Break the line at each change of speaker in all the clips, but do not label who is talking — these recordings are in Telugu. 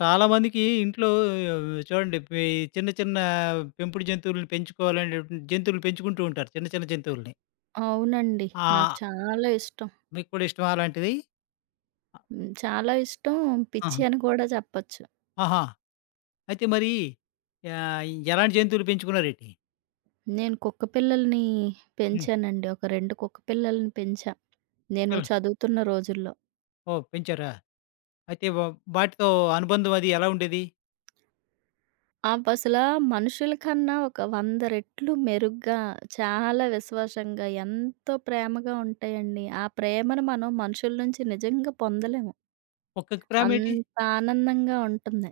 చాలా మందికి ఇంట్లో ఆహ్, వ్ చూడండి. పి చిన్న చిన్న పెంపుడు జంతువుల్ని పెంచుకోవాలనేటి జంతువులని పెంచుకుంటూ ఉంటారు. చిన్న చిన్న జంతువులని.
అవునండి. నాకు
ఆహ్
చాలా ఇష్టం.
మీకు కూడా ఇష్టమా అలాంటిది?
హ్మ్. చాలా ఇష్టం పిచ్చి
అహా!
అని కూడా చెప్పొచ్చు.
అహా! అయితే మరి ఆహ్, ఎలాంటి జంతువులు పెంచుకున్నారేటి?
నేను కుక్కపిల్లల్ని
హ్మ్.
పెంచానండి ఒక 2 కుక్కపిల్లల్ని పెంచా. నేను
అవును
చదువుతున్న రోజుల్లో.
ఓహ్! పెంచారా! అయితే వా వాటితో అనుబంధం అది ఎలా ఉండేది?
అవసల మనుషుల కన్నా ఒక వంద రెట్లు మెరుగ్గా, చాలా విశ్వాసంగా, ఎంతో ప్రేమగా ఉంటాయండి. ఆ ప్రేమను మనం మనుషుల నుంచి నిజంగా పొందలేము.
కుక్కకి ప్రేమేటి?
అంత ఆనందంగా ఉంటుంది.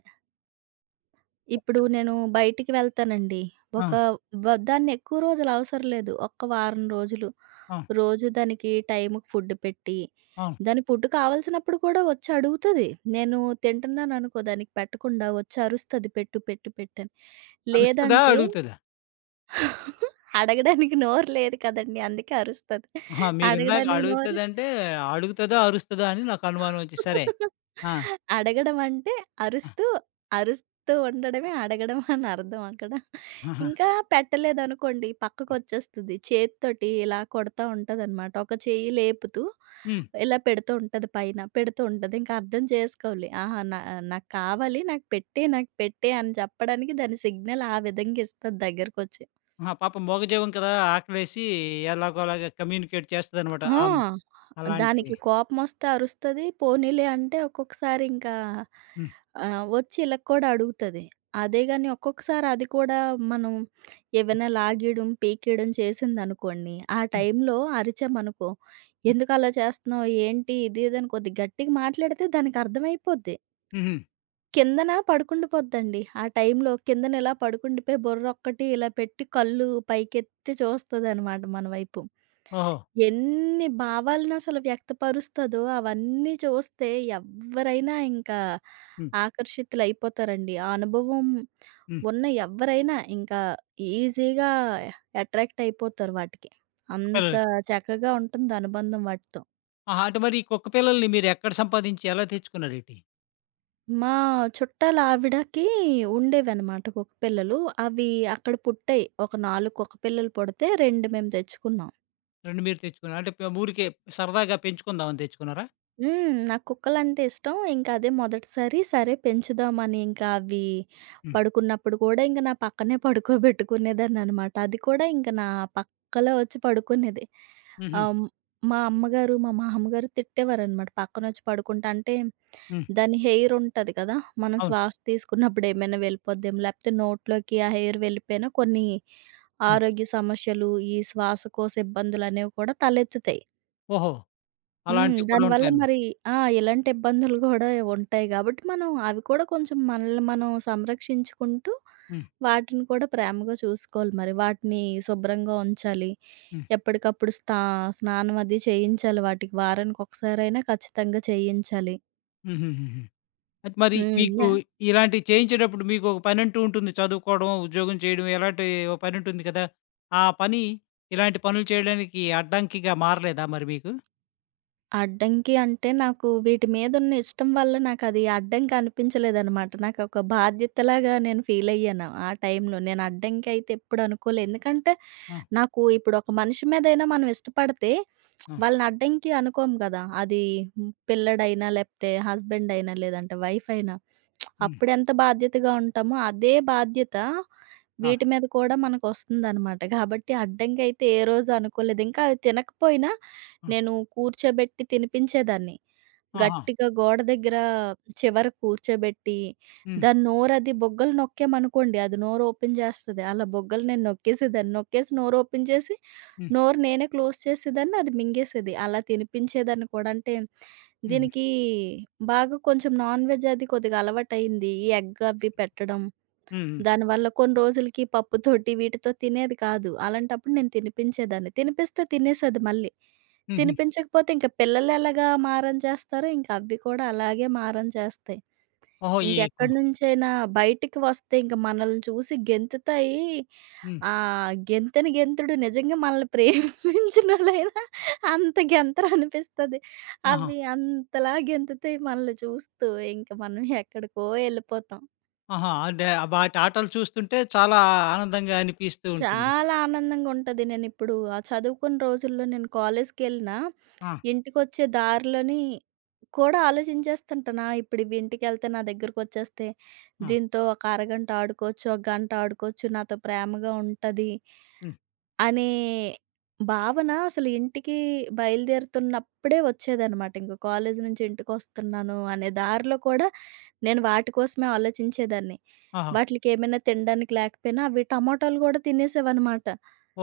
కుక్క
ఇప్పుడు నేను బయటికి వెళ్తానండి. ఒక
ఆ!
వ దాన్ని ఎక్కువ రోజులు అవసరం లేదు ఒక్క వారం రోజులు.
ఆ!
రోజు దానికి టైముకి ఫుడ్డు పెట్టి,
అవును.
దాని ఫుడ్డు కావాల్సినప్పుడు కూడా వచ్చి అడుగుతది. నేను తింటున్నాననుకో దానికి పెట్టకుండా వచ్చరుస్తది, పెట్టు, పెట్టు, పెట్టు అని.
అరుస్తదా?
లేదంటే
అడుగుతదా?
అడగడానికి నోరు లేదు కదండీ! అందుకే అరుస్తది
అహా! మీరిందాక
అడగడానికి నోరుంటే
అడుగుతదంటే, అడుగుతదో అరుస్తదో అని నాకనుమానం వచ్చి సరే. ఆ!
అడగడం అంటే
ఆ!
అరుస్తూ, అరుస్తూ ఉండడమే అడగడం అనర్థం అక్కడ.
ఆహా!
ఇంకా పెట్టలేదనుకోండి
హ్మ్.
పక్కకొచ్చేస్తది. చేత్తోటి ఇలా కొడతా ఉంటదనమాట ఒక చెయ్యి లేపుతూ,
హ్మ్.
ఇలా పెడుతూ ఉంటది పైన, పెడుతూ ఉంటది ఇంకా అర్థం చేసుకోవాలి. ఆహా! నా నాకు కావాలి నాకు పెట్టే, నాకు పెట్టే అని చెప్పడానికి దాని సిగ్నల్ ఆ విధంగా ఇస్తది దగ్గరకొచ్చి.
ఆహా! పాపం మూగజీవం కదా! ఆకలేసి ఎలాగో అలాగా కమ్యూనికేట్ చేస్తదనమాట.
ఆ!
ఆహ్, హ్మ్. అలాంటివి.
దానికి కోపమోస్తే అరుస్తది. పోనీలే అంటే ఒక్కొక్కసారింకా
హ్మ్.
ఆహ్, వచ్చి ఇళ్ళ కూడా అడుగుతది. అదే గాని ఒక్కొక్కసారి అది కూడా మనం ఏవైనా లాగేయడం, పీకేయడం చేసిందనుకోండి, ఆ
హ్మ్.
టైంలో అరిచామనుకో, ఎందుకు అలా చేస్తున్నావు? ఏంటి ఇది ఇది అని కొద్దిగా గట్టిగా మాట్లాడితే దానికి అర్థమైపోద్ది.
హుహు.
కిందన పడుకుండిపోద్దండి. ఆ టైంలో కిందన ఇలా పడుకుండిపోయి, బుర్రొక్కటి ఇలా పెట్టి, కళ్ళు పైకెత్తి చూస్తుందనమాట మన వైపు.
ఓహో!
ఎన్ని భావాలను అసలు వ్యక్తపరుస్తదో అవన్నీ చూస్తే ఎవ్వరైనా ఇంకా
హ్మ్.
ఆకర్షితులైపోతారండి. ఆ అనుభవం
హ్మ్.
ఉన్న ఎవ్వరైనా ఇంకా ఈజీగా ఎట్రాక్ట్ అయిపోతారు వాటికి.
కుక్క
అంత
పిల్లలకి
చక్కగా ఉంటుంది అనుబంధం వాటితో.
ఆహా! అంటే, మరి కుక్క‌పిల్లల్ని మీరేక్కడ సంపాదించి, ఎలా తెచ్చుకున్నారేటి?
మా చుట్టాలవిడకి ఉండేవనమాట కుక్క‌పిల్లలు. అవి అక్కడ పుట్టాయి ఒక 4 కుక్క‌పిల్లలు పుడితే 2 మేము తెచ్చుకున్నాం.
2 మీరు తెచ్చుకున్నారు. అంటే పె ఊరికే, సరదాగా పెంచుకుందాం, అని తెచ్చుకున్నారా?
హ్మ్. నాకుక్కలంటే ఇష్టం. ఇంకదే మొదటిసారి. సరే, పెంచుదామని ఇంకవి
హ్మ్.
పడుకున్నప్పుడు కూడా ఇంక నా పక్కనే పడుకోబెట్టుకునేదాన్ననమాట. అది కూడా ఇంక నా పక్కలో వచ్చి పడుకునేది.
హుహు.
అం మా అమ్మగారు, మా మామ్మగారు తిట్టేవారనమాట, పక్కనోచ్చి పడుకుంటే అంటే,
హ్మ్.
దాని హెయిరుంటది కదా! మనం
అవును.
శ్వాస తీసుకున్నప్పుడు ఏమైనా వెళ్ళిపోద్దేమో లేకపోతే నోట్లోకి ఆ హెయిర్ వెళ్ళిపోయినా, కొన్ని
హ్మ్.
ఆరోగ్య సమశ్శలు, ఈ శ్వాసకోశ ఇబ్బందులనేవి కూడా తలెత్తుతాయి.
ఓహో!
హ్మ్.
అలాంటివి కూడా
దానివల్ల
ఉంటాయన్నమాట.
మరి ఆ! ఇలాంటి ఇబ్బందులు కూడా ఉంటాయి గాబట్టి, మనం అవి కూడా కొంచెం మనల్ని మనం సంరక్షించుకుంటూ,
హ్మ్.
వాటిని కూడా ప్రేమగా చూసుకోవాలి మరి. వాటిని శుభ్రంగా ఉంచాలి,
హ్మ్.
ఎప్పటికప్పుడు స్త స్నానం అది చేయించాలి వాటికి. వారానికి ఒకసారైనా ఖచ్చితంగా చేయించాలి.
హ్మ్. హ్మ్. హ్మ్. హ్మ్. అయితే మరి, మీకు
హ్మ్.యహ్!
ఇలాంటియి చేయించేటప్పుడు మీకు ఒక పనంటూ ఉంటుంది. చదువుకోడమో, ఉద్యోగం చేయడమో ఇలాంటి ఓ పనుంటుంది కదా! ఆ పని, ఇలాంటి పనులు చేయడానికి అడ్డంకిగా మారలేదా మరి మీకు?
అడ్డంకి అంటే, నాకు వీటి మీదున్న ఇష్టం వల్ల నాకు అది అడ్డంకి అనిపించలేదనమాట. నాకొక బాధ్యతలాగా నేను ఫీలయ్యాను ఆ టైంలో. నేను అడ్డంకైతే ఎప్పుడు అనుకోలేదు. ఎందుకంటే,
ఆ!
నాకు ఇప్పుడు ఒక మనిషి మీదయినా మనం ఇష్టపడితే
ఆ!
వాళ్ళని అడ్డంకి అనుకోము కదా! అదీ పిల్లోడైయినా, లేపోతే హస్బెండైయినా, లేదంటే వైఫైయినా,
హ్మ్.
అప్పుడెంత బాధ్యతగా ఉంటామో, అదే బాధ్యత
ఆ!
వీటి మీద కూడా మనకొస్తుందనమాట. కాబట్టి అడ్డంకయితే ఏరోజు అనుకోలేదు. ఇంకా అది తినకపోయినా,
ఆ!
నేను కూర్చోబెట్టి తినిపించేదాన్ని.
ఆహా!
గట్టిగా గోడ దగ్గర చివరకి కూర్చోబెట్టి,
హ్మ్.
దాని నోరు అది బుగ్గలు నొక్కామనుకోండి, అది నోరోపెన్ జేస్తది. అలా బుగ్గలు నేను నొక్కేసే దాన్ని. నొక్కేసి నోరోపెన్ జేసి,
హ్మ్.
నోరు నేనే క్లోజ్ చేసేదాన్ని అది మింగేసేది. అలా తినిపించేదాన్ని కూడా. అంటే,
హ్మ్. హ్మ్.
దీనికి బాగా కొంచెం నాన్ వెజ్ అదీ కొద్దిగా అలవాటైంది. ఈ ఎగ్గవి పెట్టడం,
హ్మ్. హ్మ్.
దానివల్ల కొన్ని రోజులకి పప్పు తోటి వీటితో తినేది కాదు. అలాంటప్పుడు నేను తినిపించేదాన్ని. తినిపిస్తే తినేసేది మళ్ళీ.
హ్మ్. హ్మ్.
తినిపించకపోతే, ఇంక పిల్లలెలాగా మారం చేస్తారో ఇంకది కూడా అలాగే మారం చేస్తాయి.
ఓహో! ఈ
ఇంక
కు
ఎక్కడినుంచైనా బయటికి వస్తే ఇంక మనల్ని చూసి గెంతుతాయి,
హ్మ్.
ఆహ్, గెంతెని గెంతుడు నిజంగా మనల్ని ప్రేమించినోళ్ళైనా అంత గెంతరనిపిస్తది.
ఆహా!
అవి అంతలా గెంతుతాయి మనల్ని చూస్తూ. ఇంకా మనం ఎక్కడికో ఎళ్ళిపోతాం.
ఆహా! అంటే వాటి ఆటలు చూస్తుంటే చాలా ఆనందంగా అనిపిస్తూ ఉంటుంది.
చాలా ఆనందంగుంటది నేనిప్పుడు ఆ చదువుకున్న రోజుల్లో నేను కాలేజ్‌కెళ్ళి‌నా
ఆ!
ఇంటికొచ్చే దారిలోని కూడా ఆలోచించేస్తుంటాను ఆ ఇప్పుడు ఇవింటికెళ్తే నా దెగ్గరకొచ్చేస్తే,
ఆ!
దీంతో ఒక అరగంట ఆడుకోవచ్చు, ఒక గంట ఆడుకోవచ్చు. నాతో ప్రేమగా ఉంటది.
హ్మ్.
అనే భావన అసలింటికీ బయలుదేరుతున్నప్పుడే వచ్చేదన్నమాట. ఇంగ కాలేజి నించి ఇంటికొస్తున్నాను అనే దారిలో కూడా నేను వాటి కోసమే ఆలోచించేదాన్ని.
ఆహా!
వాటిల్‌కేమైనా తిండానికి లేకపోయినా అవి టమొటాలు గూడా తినేసేవనమాట.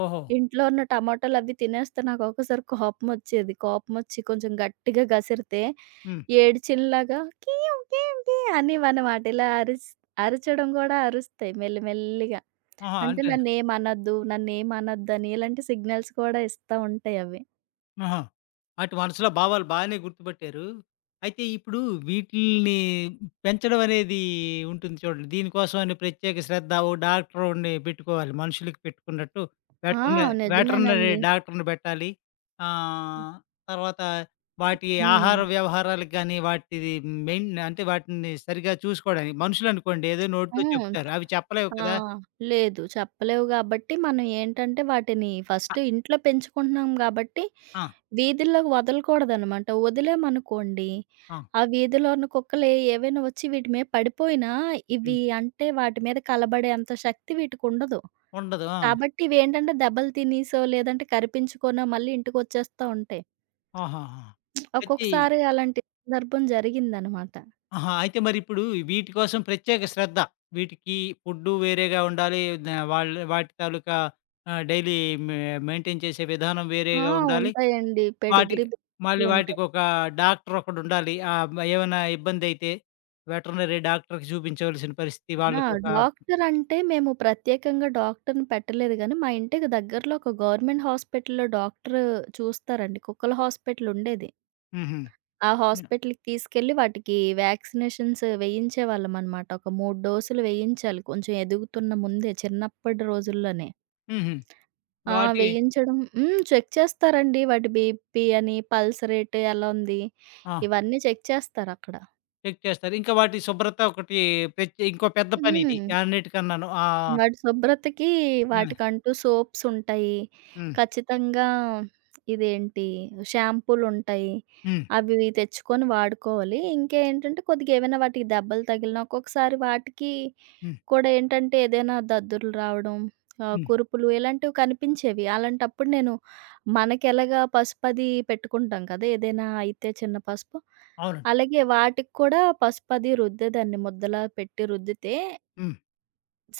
ఓహొ!
ఇంట్లో ఉన్న టమొటాలు అవి తినేస్తే నాకోక్కోసారి కోపమొచ్చేది. కోపమొచ్చి కొంచెం గట్టిగా గసిరితే,
హ్మ్.
ఏడ్చినలాగా కీయుం కీయుం కీయుం అనేవనమాట. ఇలా అరిస్ అరిచడం గూడా అరుస్తాయి మెల్లి మెల్లిగా.
ఆహా!
అంటే
అంటే
నన్నేమనద్దు, నన్నేమనద్దు అని ఇలాంటి సిగ్నల్స్ కూడా ఇస్తా ఉంటాయవి.
ఆహా! ఆటి మనసులో భావాలు బానే గుర్తుపట్టారు. అయితే ఇప్పుడు వీటిల్ని పెంచడం అనేది ఉంటుంది చూడండి. దీనికోసం అని ప్రత్యేక శ్రద్ధ ఓహ్! డాక్టరు‌ని పెట్టుకోవాలి మనుషులకి పెట్టుకున్నట్టు.
ఆ!
వెటర్న వెటర్నరీ
నిజమేనండి.
డాక్టర్‌ని పెట్టాలి.
హ్మ్.
ఆహ్, తర్వాత వాటి ఆహార
హ్మ్.
వ్యవహారాలకి గాని వాటిది మెయిన్ అంటే వాటిని సరిగ్గా చూసుకోడానికి మనుషులు అనుకోండి ఏదో నోటితో
హ్మ్.
చెప్తారు. అవి చెప్పలేవు కదా!
ఆహ్, లేదు చెప్పలేవు గాబట్టి మనం ఏంటంటే వాటిని
ఆ!
ఫస్ట్ ఇంట్లో పెంచుకుంటున్నాం గాబట్టి,
ఆ!
వీధుల్లోకి వదలకూడదనమాట. ఒదిలామనుకోండి
ఆ!
ఆ వీధిలో ఉన్న కుక్కలు ఎ ఏవైనా ఒచ్చి వీటి మీద పడిపోయినా, ఇవి
హ్మ్.
అంటే వాటి మీద కలబడే అంత శక్తి వీటికుండదు.
ఉండదు ఆ!
కాబట్టి ఇవేంటంటే దెబ్బలు తినేసో, లేదంటే కరిపించుకోనో, మళ్ళీ ఇంటికొచ్చేస్తా ఉంటాయి.
ఆహాహా! ప్రతి
ఒక్కొక్కసారి అలాంటి సందర్భం జరిగిందనమాట.
ఆహా! అయితే మరీప్పుడు వీటి కోసం ప్రత్యేక శ్రద్ధ. వీటికి ఫుడ్డు వేరేగా ఉండాలి. ఏవిద వాళ్ళు వాటి తాలూకా ఆ డెయిలీ మ-మెయింటెయిన్ చేసే విధానం
ఆ!
వేరేగా ఉండాలి.
ఉంటాయండి పెడిగ్రీ
వాటికి మళ్ళీ
బిస్కెట్లుంటాయి.
వాటికొక డాక్టరొకడుండాలి. ఆహ్, మ ఏమన్నా ఇబ్బందయితే వెటర్నరీ డాక్టర్‌కి చూపించవలసిన పరిస్థితి.
ఆ!
వాళ్ళకొక
డాక్టర్ అంటే మేము ప్రత్యేకంగా డాక్టర్‌ని పెట్టలేదు గాని, మా ఇంటికి దగ్గరలో ఒక గవర్నమెంట్ హాస్పిటల్‌లో డాక్టరు చూస్తారండి కుక్కల హాస్పిటలుండేది.
హుహు.
ఆ
హ్మ్.
హాస్పిటల్‌కి తీసుకెళ్ళి వాటికి వ్యాక్సినేషన్స్ వేయించేవాళ్ళం అన్నమాట. ఒక 3 డోసులు వేయించాలి. కొంచెం ఎదుగుతున్న ముందే చిన్నప్పడి రోజుల్లోనే.
హుహు.
ఆ!
వాటి
వేయించడం హ్మ్. చెక్ చేస్తారండి వాటి బీపీ అని, పల్స్ రేట్ ఎలా ఉంది?
ఆ!
ఇవన్నీ చెక్ చేస్తారక్కడ.
చెక్ చేస్తారు. ఇంకా వాటి శుభ్రత ఒకటి ప్రత్యే ఇంకో పెద్ద పని
హ్మ్.
ఇది అన్నిటికన్నాను. ఆహ్
వాటి శుభ్రతకి
హ్మ్.
వాటికంటూ సోప్స్ ఉంటాయి.
హ్మ్.
ఖచ్చితంగా. ఇదేంటి షాంపూలుంటాయి.
హ్మ్
అవి ఇవి తెచ్చుకొని వాడుకోవాలి. ఇంకేంటంటే కొద్దిగా ఏవైనా వాటికి దెబ్బలు తగిలిన, ఒక్కొక్కసారి వాటికి
హ్మ్.
కూడా ఏంటంటే ఏదైనా దద్దుర్లు రావడం, ఆహ్,
హ్మ్.
కురుపులు ఇలాంటివి కనిపించేవి. అలాంటప్పుడు నేను మనకెలాగా పసుపు అది పెట్టుకుంటాం కదా! ఏదైనా అయితే చిన్న పసుపు,
అవునండి.
అలాగే వాటికి కూడా పసుపది రుద్దేదన్ని ముద్దలా పెట్టి రుద్దితే...
హ్మ్.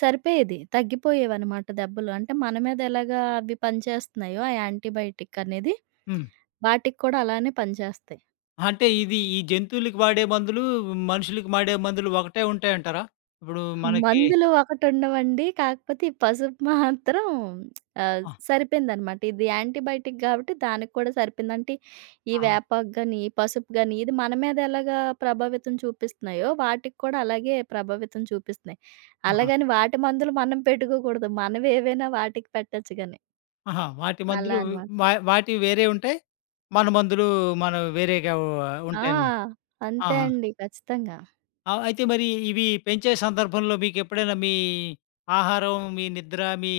సరిపోయేది తగ్గిపోయేవన్నమాట దెబ్బలు. అంటే, మన మీదెలాగా అవి పనిచేస్తున్నాయో ఆ యాంటీబయోటిక్ అనేది,
హ్మ్.
వాటికి కూడా అలానే పనిచేస్తాయి.
అంటే, ఇది ఈ జంతువులకి వాడే మందులు, మనుషులకి వాడే మందులు ఒకటే ఉంటాయంటారా? ఇప్పుడు మనకి
మందులు ఒకటుండవండి కాకపోతే, ఈ పసుపు మాత్రం ఆహ్,
ఆ!
సరిపోయిందనమాట. ఇది యాంటీబయోటిక్ కాబట్టి దానికి కూడా సరిపోయింది. అంటే, ఈ
ఆ!
వేపాకు గాని ఈ పసుపు గాని ఇది మన మీదెలాగా ప్రభావితం చూపిస్తున్నాయో, వాటికి కూడా అలాగే ప్రభావితం చూపిస్తున్నాయి.
ఆ!
అలాగని వాటి మందులు మనం పెట్టుకోకూడదు మనవేవైనా వాటికి పెట్టొచ్చు గానీ.
ఆహా! వాటి
అలా
మందులు మ
అన్నమాట.
వాటివి వేరే ఉంటాయి. మన మందులు మనం వేరేగా వ
ఆ!
ఉంటాయన్నమాట.
అంతే
ఆహా!
అండి. ఖచ్చితంగా.
ఆ! అయితే మరి ఇవి పెంచే సందర్భంలో మీకెప్పుడైనా మీ ఆహారం, మీ నిద్ర మీ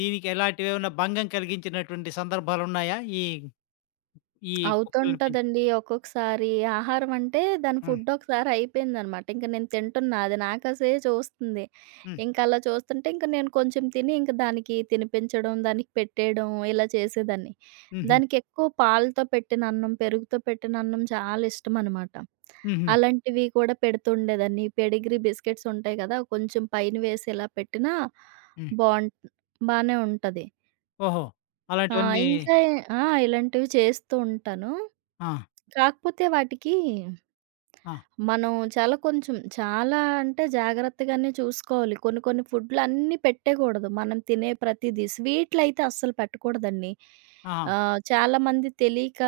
దీనికి ఎలాంటివేమన్నా భంగం కలిగించినటువంటి సందర్భాలున్నాయా? ఈ ఈ కుక్కల్ని పెంచే
అవుతుంటుందండి. ఒక్కొక్కసారి. ఆహారం అంటే, దాని
హ్మ్.
ఫుడ్డో ఒకసారి అయిపోయిందనమాట. ఇంక నేను తింటున్నా అది నాకాసే చూస్తుంది,
హ్మ్.
ఇంకలా చూస్తుంటే, ఇంక నేను కొంచెం తిని ఇంకా దానికి తినిపించడం, దానికి పెట్టేయడం, ఇలా చేసేదాన్ని.
హ్మ్, హ్మ్.
దానికెక్కువ పాలతో పెట్టిన అన్నం, పెరుగుతో పెట్టిన అన్నం చాలా ఇష్టమనమాట.
హ్మ్, హ్మ్.
అలాంటివి కూడా పెడుతుండేదాన్ని. ఈ పెడిగ్రీ బిస్కెట్సుంటాయి కదా! కొంచెం పైన వేసి ఇలా పెట్టినా
హ్మ్.
బోన్ బానే ఉంటది.
ఓహో!
ఆ!
అలాంటివన్నీ
ఇంకా ఎ ఆ! ఇలాంటివి చేస్తూ ఉంటాను.
ఆ!
కాకపోతే వాటికి,
ఆ!
మనం చాలా కొంచెం చాలా అంటే, జాగ్రత్తగానే చూసుకోవాలి. కొన్ని, కొన్ని ఫుడ్‌లన్నీ పెట్టేకూడదు. మనం తినే ప్రతీదీ స్వీట్‌లైతే అస్సల పెట్టకూడదండి.
ఆహా!
ఆహ్, చాలామంది తెలియక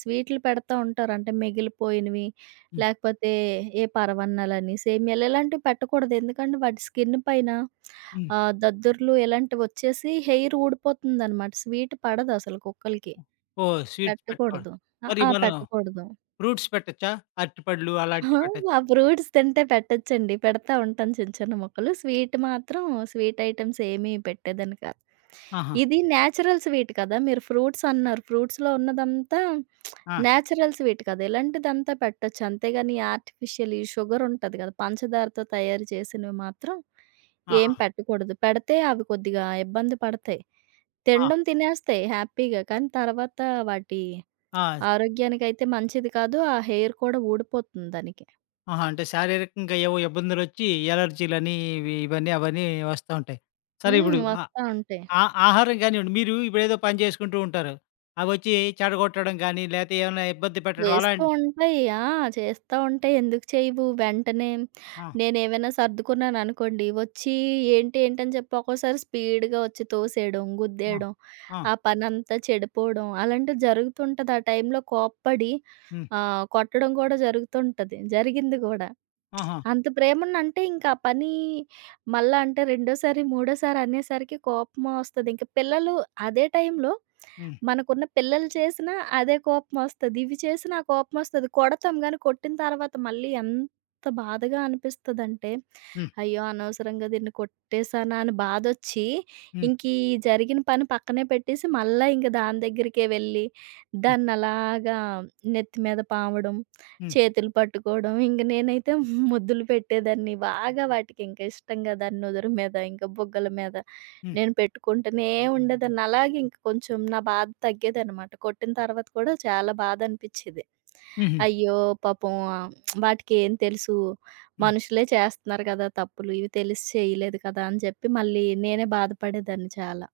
స్వీట్‌లుపెడతా ఉంటారు. అంటే మిగిలిపోయినవి,
హ్మ్.
లేకపోతే ఏ పరమాన్నాలని, సేమియాలు ఇలాంటివి పెట్టకూడదు. ఎందుకంటే, వాటి స్కిన్ను పైన
హ్మ్.
ఆహ్, దద్దుర్లు ఇలాంటివొచ్చేసి హెయిరూడిపోతుందనమాట. స్వీటు పడదసలు కుక్కలకి.
ఓహ్! స్వీట్స్ పెట్టుకూడదు.
పెట్టకూడదు.
మరి
అహా!
మనం
పెట్టకూడదు.
ఫ్రూట్స్ పెట్టొచ్చా? అరటిపళ్ళు
హ! ఆ
అలాంటివి పెట్టొచ్చ
ఫ్రూట్స్ తింటే పెట్టొచ్చండి. పెడతా ఉంటాను చిన్న, చిన్న ముక్కలు. స్వీట్ మాత్రం స్వీట్ ఐటెమ్సేమీ పెట్టేదాన్ని కాదు.
ఆహా!
ఇది న్యాచురల్ స్వీట్ కదా! మీరు ఫ్రూట్సన్నారు, ఫ్రూట్స్‌లో ఉన్నదంతా
ఆ!
న్యాచురల్ స్వీట్ కదా! ఇలాంటిదంతా పెట్టొచ్చు. అంతేగాని ఆర్టిఫిషియల్, ఈ షుగరుంటది కదా! పంచదారతో తయారు చేసినవి మాత్రం ఏం
ఆహా!
పెట్టకూడదు. పెడితే అవి కొద్దిగా ఇబ్బంది పడతాయి.
ఆ!
తినడం తినేస్తాయి హ్యాపీగా. కానీ తర్వాత వాటి
ఆ! [unintelligible]
ఆరోగ్యానికైతే మంచిది కాదు, ఆ హెయిర్ కూడా ఊడిపోతుంది దానికి.
ఆహా! అంటే, శారీరకంగా ఏవో ఇబ్బందులొచ్చి అలెర్జీ‌లని, ఇవి ఇవని, అవని వస్తా ఉంటయి. సరే
హ్మ్.
ఇప్పుడు ఆహ్,
వస్తా ఉంటయి.
ఆ ఆహారం గానివ్వండి. మీరు ఇప్పుడేదో పని జేసుకుంటూ ఉంటారు. అవొచ్చి చెడగొట్టడం గాని, లేతే ఏవన్నా ఇబ్బంది పెట్టడం
చేస్తూ
అలాంటి
ఉంటయి. ఆ! చేస్తా ఉంటయి, ఎందుకు చేయవు. వెంటనే
ఆ!
నేనేవైనా సర్దుకున్నాననుకోండి, వచ్చి ఏంటి, ఏంటని చెప్పి ఒక్కోసారి స్పీడ్‌గా వచ్చి తోసేయడం,
ఆ!
గుద్దేయడం,
ఆ!
ఆ పనంతా చెడిపోడం, అలాంటివి జరుగుతుంటది. ఆ టైంలో కోప్పడి,
హ్మ్.
ఆహ్, కొట్టడం కూడా జరుగుతుంటది. జరిగింది గూడా.
ఆహా!
అంత ప్రేమనంటే, ఇంకా ఆ పని మళ్ళా అంటే రెండోసారి, మూడోసారనేసరికి కోపమోస్తది. ఇంకా పిల్లలు అదే టైంలో,
హ్మ్.
మనకున్న పిల్లలు చేసినా అదే కోపమొస్తది, ఇది చేసినా కోపమొస్తది. కొడతాం గాని, కొట్టిన తర్వాత మళ్ళీ ఎంత బాధగా అనిపిస్తదంటే,
హ్మ్.
అయ్యో! అనవసరంగా దీన్ని కొట్టేశానా అని బాధొచ్చి,
హ్మ్.
ఇంకీ జరిగిన పని పక్కనే పెట్టేసి, మళ్ళా ఇంక దాని దగ్గరికే వెళ్లి
హ్మ్.
దాన్నలాగా నెత్తి మీద పావడం,
హ్మ్.
చేతులు పట్టుకోడం, ఇంగ నేనైతే ముద్దులు పెట్టేదాన్ని బాగా వాటికి. ఇంకా ఇష్టంగా దాని నుదురు మీద, ఇంకా బుగ్గల మీద,
హ్మ్.
నేను పెట్టుకుంటనే ఉండేదాన్ని. అలాగే ఇంకా కొంచెం నా బాధ తగ్గేదనమాట. కొట్టిన తర్వాత కూడా చాలా బాధ అనిపిచ్చేది.
హుహు.
అయ్యో! పాపం వాటికేం తెలుసు,
హ్మ్.
మనుషులే చేస్తన్నారు కదా! తప్పులు. ఇవి తెలిసి చేయలేదు కదా! అని చెప్పి మళ్ళీ నేనే బాధ పడేదాన్ని చాలా.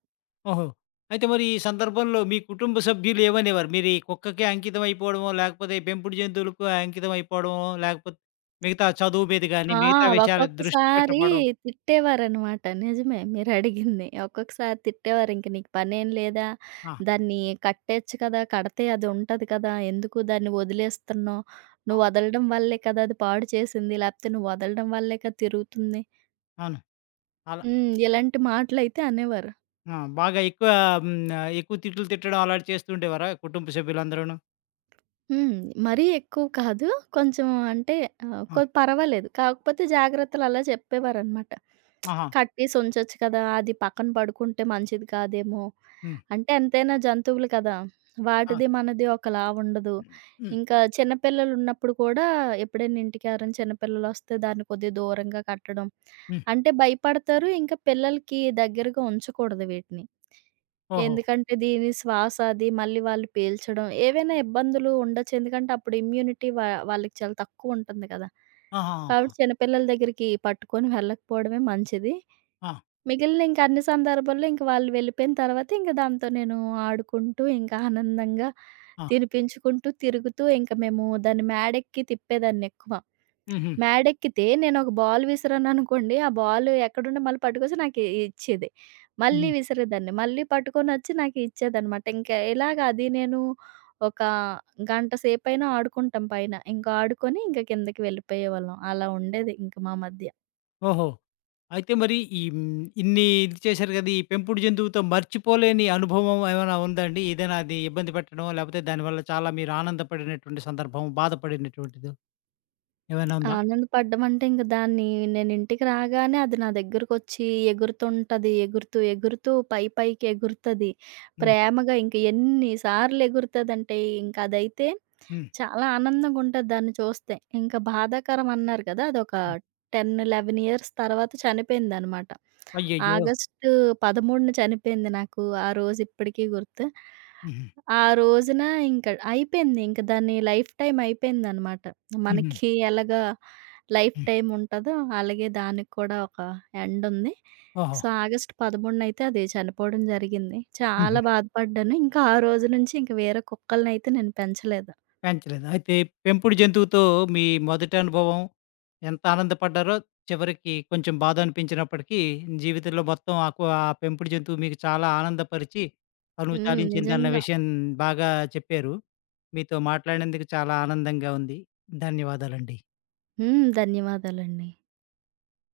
ఓహో! అయితే మరి, ఈ సందర్భంలో మీ కుటుంబ సభ్యులేమనేవారు? మీరు ఈ కుక్కకే అంకితమైపోవడమో, లేకపోతే ఈ పెంపుడు జంతువులకు అంకితమయిపోవడమో, లాకపోతే మిగతా చదువు మీద గాని,
ఆ!
మిగతా విషయాలు దృష్టి
ఒక్కొక్కసారి
పెట్టకపోవడం
తిట్టేవారనమాట. నిజమే, మీరడిగింది. ఒక్కొక్కసారి తిట్టేవారు, "ఇంకా నీకు పనేం లేదా,
ఆ!
దాన్ని కట్టేయొచ్చు కదా! కడితే అదుంటది కదా! ఎందుకు దాన్ని ఒదిలేస్తున్నావు,
ఆ!
నువ్వు వదలడం వల్లే కదా! అది పాడుచేసింది. లాకపోతే నువ్వు వదలడం వల్లే కదా! తిరుగుతుంది."
అవును. అలా
హ్మ్. ఇలాంటి మాటలైతే అనేవారు.
ఆ! బాగా ఎక్కువ హ్మ్. ఆహ్, ఎక్కువ తిట్లు తిట్టడం అలాంటివి చేస్తూండేవారా? కుటుంబ సభ్యులందరూను.
హ్మ్. మరీ ఎక్కువ కాదు. కొంచెం అంటే ఆహ్,
ఆ!
కొ పర్వాలేదు. కాకపోతే జాగ్రత్తలలా చెప్పేవారనమాట.
ఆహా!
కట్టేసి ఉంచొచ్చు కదా! అది పక్కన పడుకుంటే, మంచిది కాదేమో.
హ్మ్.
అంటే ఎంతైనా జంతువులు కదా!
ఆ!
వాటిది మనది ఒకలా ఉండదు.
హ్మ్.
ఇంకా చిన్నపిల్లలున్నప్పుడు కూడా ఎప్పుడైనా ఇంటికెవరైనా చిన్న పిల్లలొస్తే, దాన్ని కొద్దిగా దూరంగా కట్టడం.
హ్మ్.
అంటే భయపడతారు. ఇంకా పిల్లలకి దెగ్గరగా ఉంచకూడదు వీటిని.
ఓహో!
ఎందుకంటే, దీని శ్వాస, అది మళ్ళీ వాళ్ళు పీల్చడం, ఏవైనా ఇబ్బందులు ఉండొచ్చు. ఎందుకంటే, అప్పుడు ఇమ్యూనిటీ వా వాళ్ళకి చాలా తక్కువుంటంది కదా! కాబట్టి,
ఆహాహా!
చిన్నపిల్లల దెగ్గరికి పట్టుకొని వెళ్ళకపోవడమే మంచిది.
ఆ!
మిగిలిన ఇంకా అన్ని సందర్భాల్లో, ఇంకా వాళ్ళు వెళ్ళిపోయిన తర్వాత, ఇంక దాంతో నేను ఆడుకుంటూ, ఇంకా ఆనందంగా
ఆ!
తినిపించుకుంటూ, తిరుగుతూ, ఇంకా మేము దాన్ని మేడెక్కి తిప్పేదాన్నెక్కువ.
హుహు.
మేడెక్కితే, నేనొక బాల్ విసిరాననుకోండి. ఆ బాలు ఎక్కడుంటే, మళ్ళీ పట్టుకొచ్చి నాకే ఇచ్చేది. మళ్ళీ
హ్మ్.
విసిరేదాన్ని. మళ్ళీ పట్టుకొనొచ్చి నాకు ఇచ్చేదనమాట. ఇంకా ఇలాగ అది, నేను ఒక గంట సేపైనా ఆడుకుంటాం పైన. ఇంకా ఆడుకొని, ఇంక కిందకి వెళ్ళిపోయేవాళ్ళం. అలా ఉండేది ఇంక మా మధ్య.
ఓహో! అయితే మరి ఈ హ్మ్. ఇన్ని ఇది చేసారు కదా! ఈ పెంపుడు జంతువుతో మర్చిపోలేని అనుభవం ఏమైనా ఉందా అండి? ఏదైనా అది ఇబ్బంది పెట్టడం, లేకపోతే దానివల్ల చాలా మీరు ఆనందపడినటువంటి సందర్భం, బాధపడినటువంటిదో, ఏమైనా ఉందా?
ఆనందపడ్డం అంటే, ఇంక దాన్ని నేనింటికి రాగానే, అది నా దగ్గరకొచ్చి ఎగురుతుంటది. ఎగురుతూ, ఎగురుతూ పైపైకి ఎగురుతది.
హ్మ్.
ప్రేమగా ఇంకా ఎన్ని సార్లు ఎగురుతదంటే, ఇంకా అదైతే
హ్మ్.
చాలా ఆనందంగా ఉంటది దాన్ని చూస్తే. ఇంకా బాధాకరం అన్నారు కదా! అదొక
హ్మ్.
10, 11 ఇయర్స్ తర్వాత చనిపోయిందనమాట.
అయ్యయ్యో!
ఆగస్టు 13న చనిపోయింది. నాకు ఆ రోజు ఇప్పటికి గుర్తు.
హుహు.
ఆ రోజున ఇంక అయిపేంది, ఇంక దాని లైఫ్ టైమ్ అయిపేందనమాట.
హుహు.
మనకి ఎలాగా లైఫ్
హ్మ్.
టైమ్ ఉంటుందో, అలాగే దానికి కూడా ఒక ఎండ్ ఉంది.
ఓహో!
సో, ఆగస్టు 13న అయితే అది చనిపోవడం జరిగింది. చాలా
హుహు.
బాధపడ్డాను. ఇంకా ఆ రోజు నుంచి ఇంకా వేరే కుక్కలనయితే నేను పెంచలేదు.
పెంచలేదు. అయితే పెంపుడు జంతువుతో మీ మొదటి అనుభవం ఎంత ఆనందపడ్డారో, చివరికి కొంచెం బాధనిపించినప్పటికీ, జీవితంలో మొత్తం ఆ కవా పెంపుడు జంతువు మీకు చాలా ఆనందపరిచి, తనువు
హ్మ్.
తాలించిందన్న
నిజంగా!
విషయం బాగా చెప్పారు. మీతో మాట్లాడినందుకు చాలా ఆనందంగా ఉంది. ధన్యవాదాలండి.
హ్మ్. ధన్యవాదాలండి.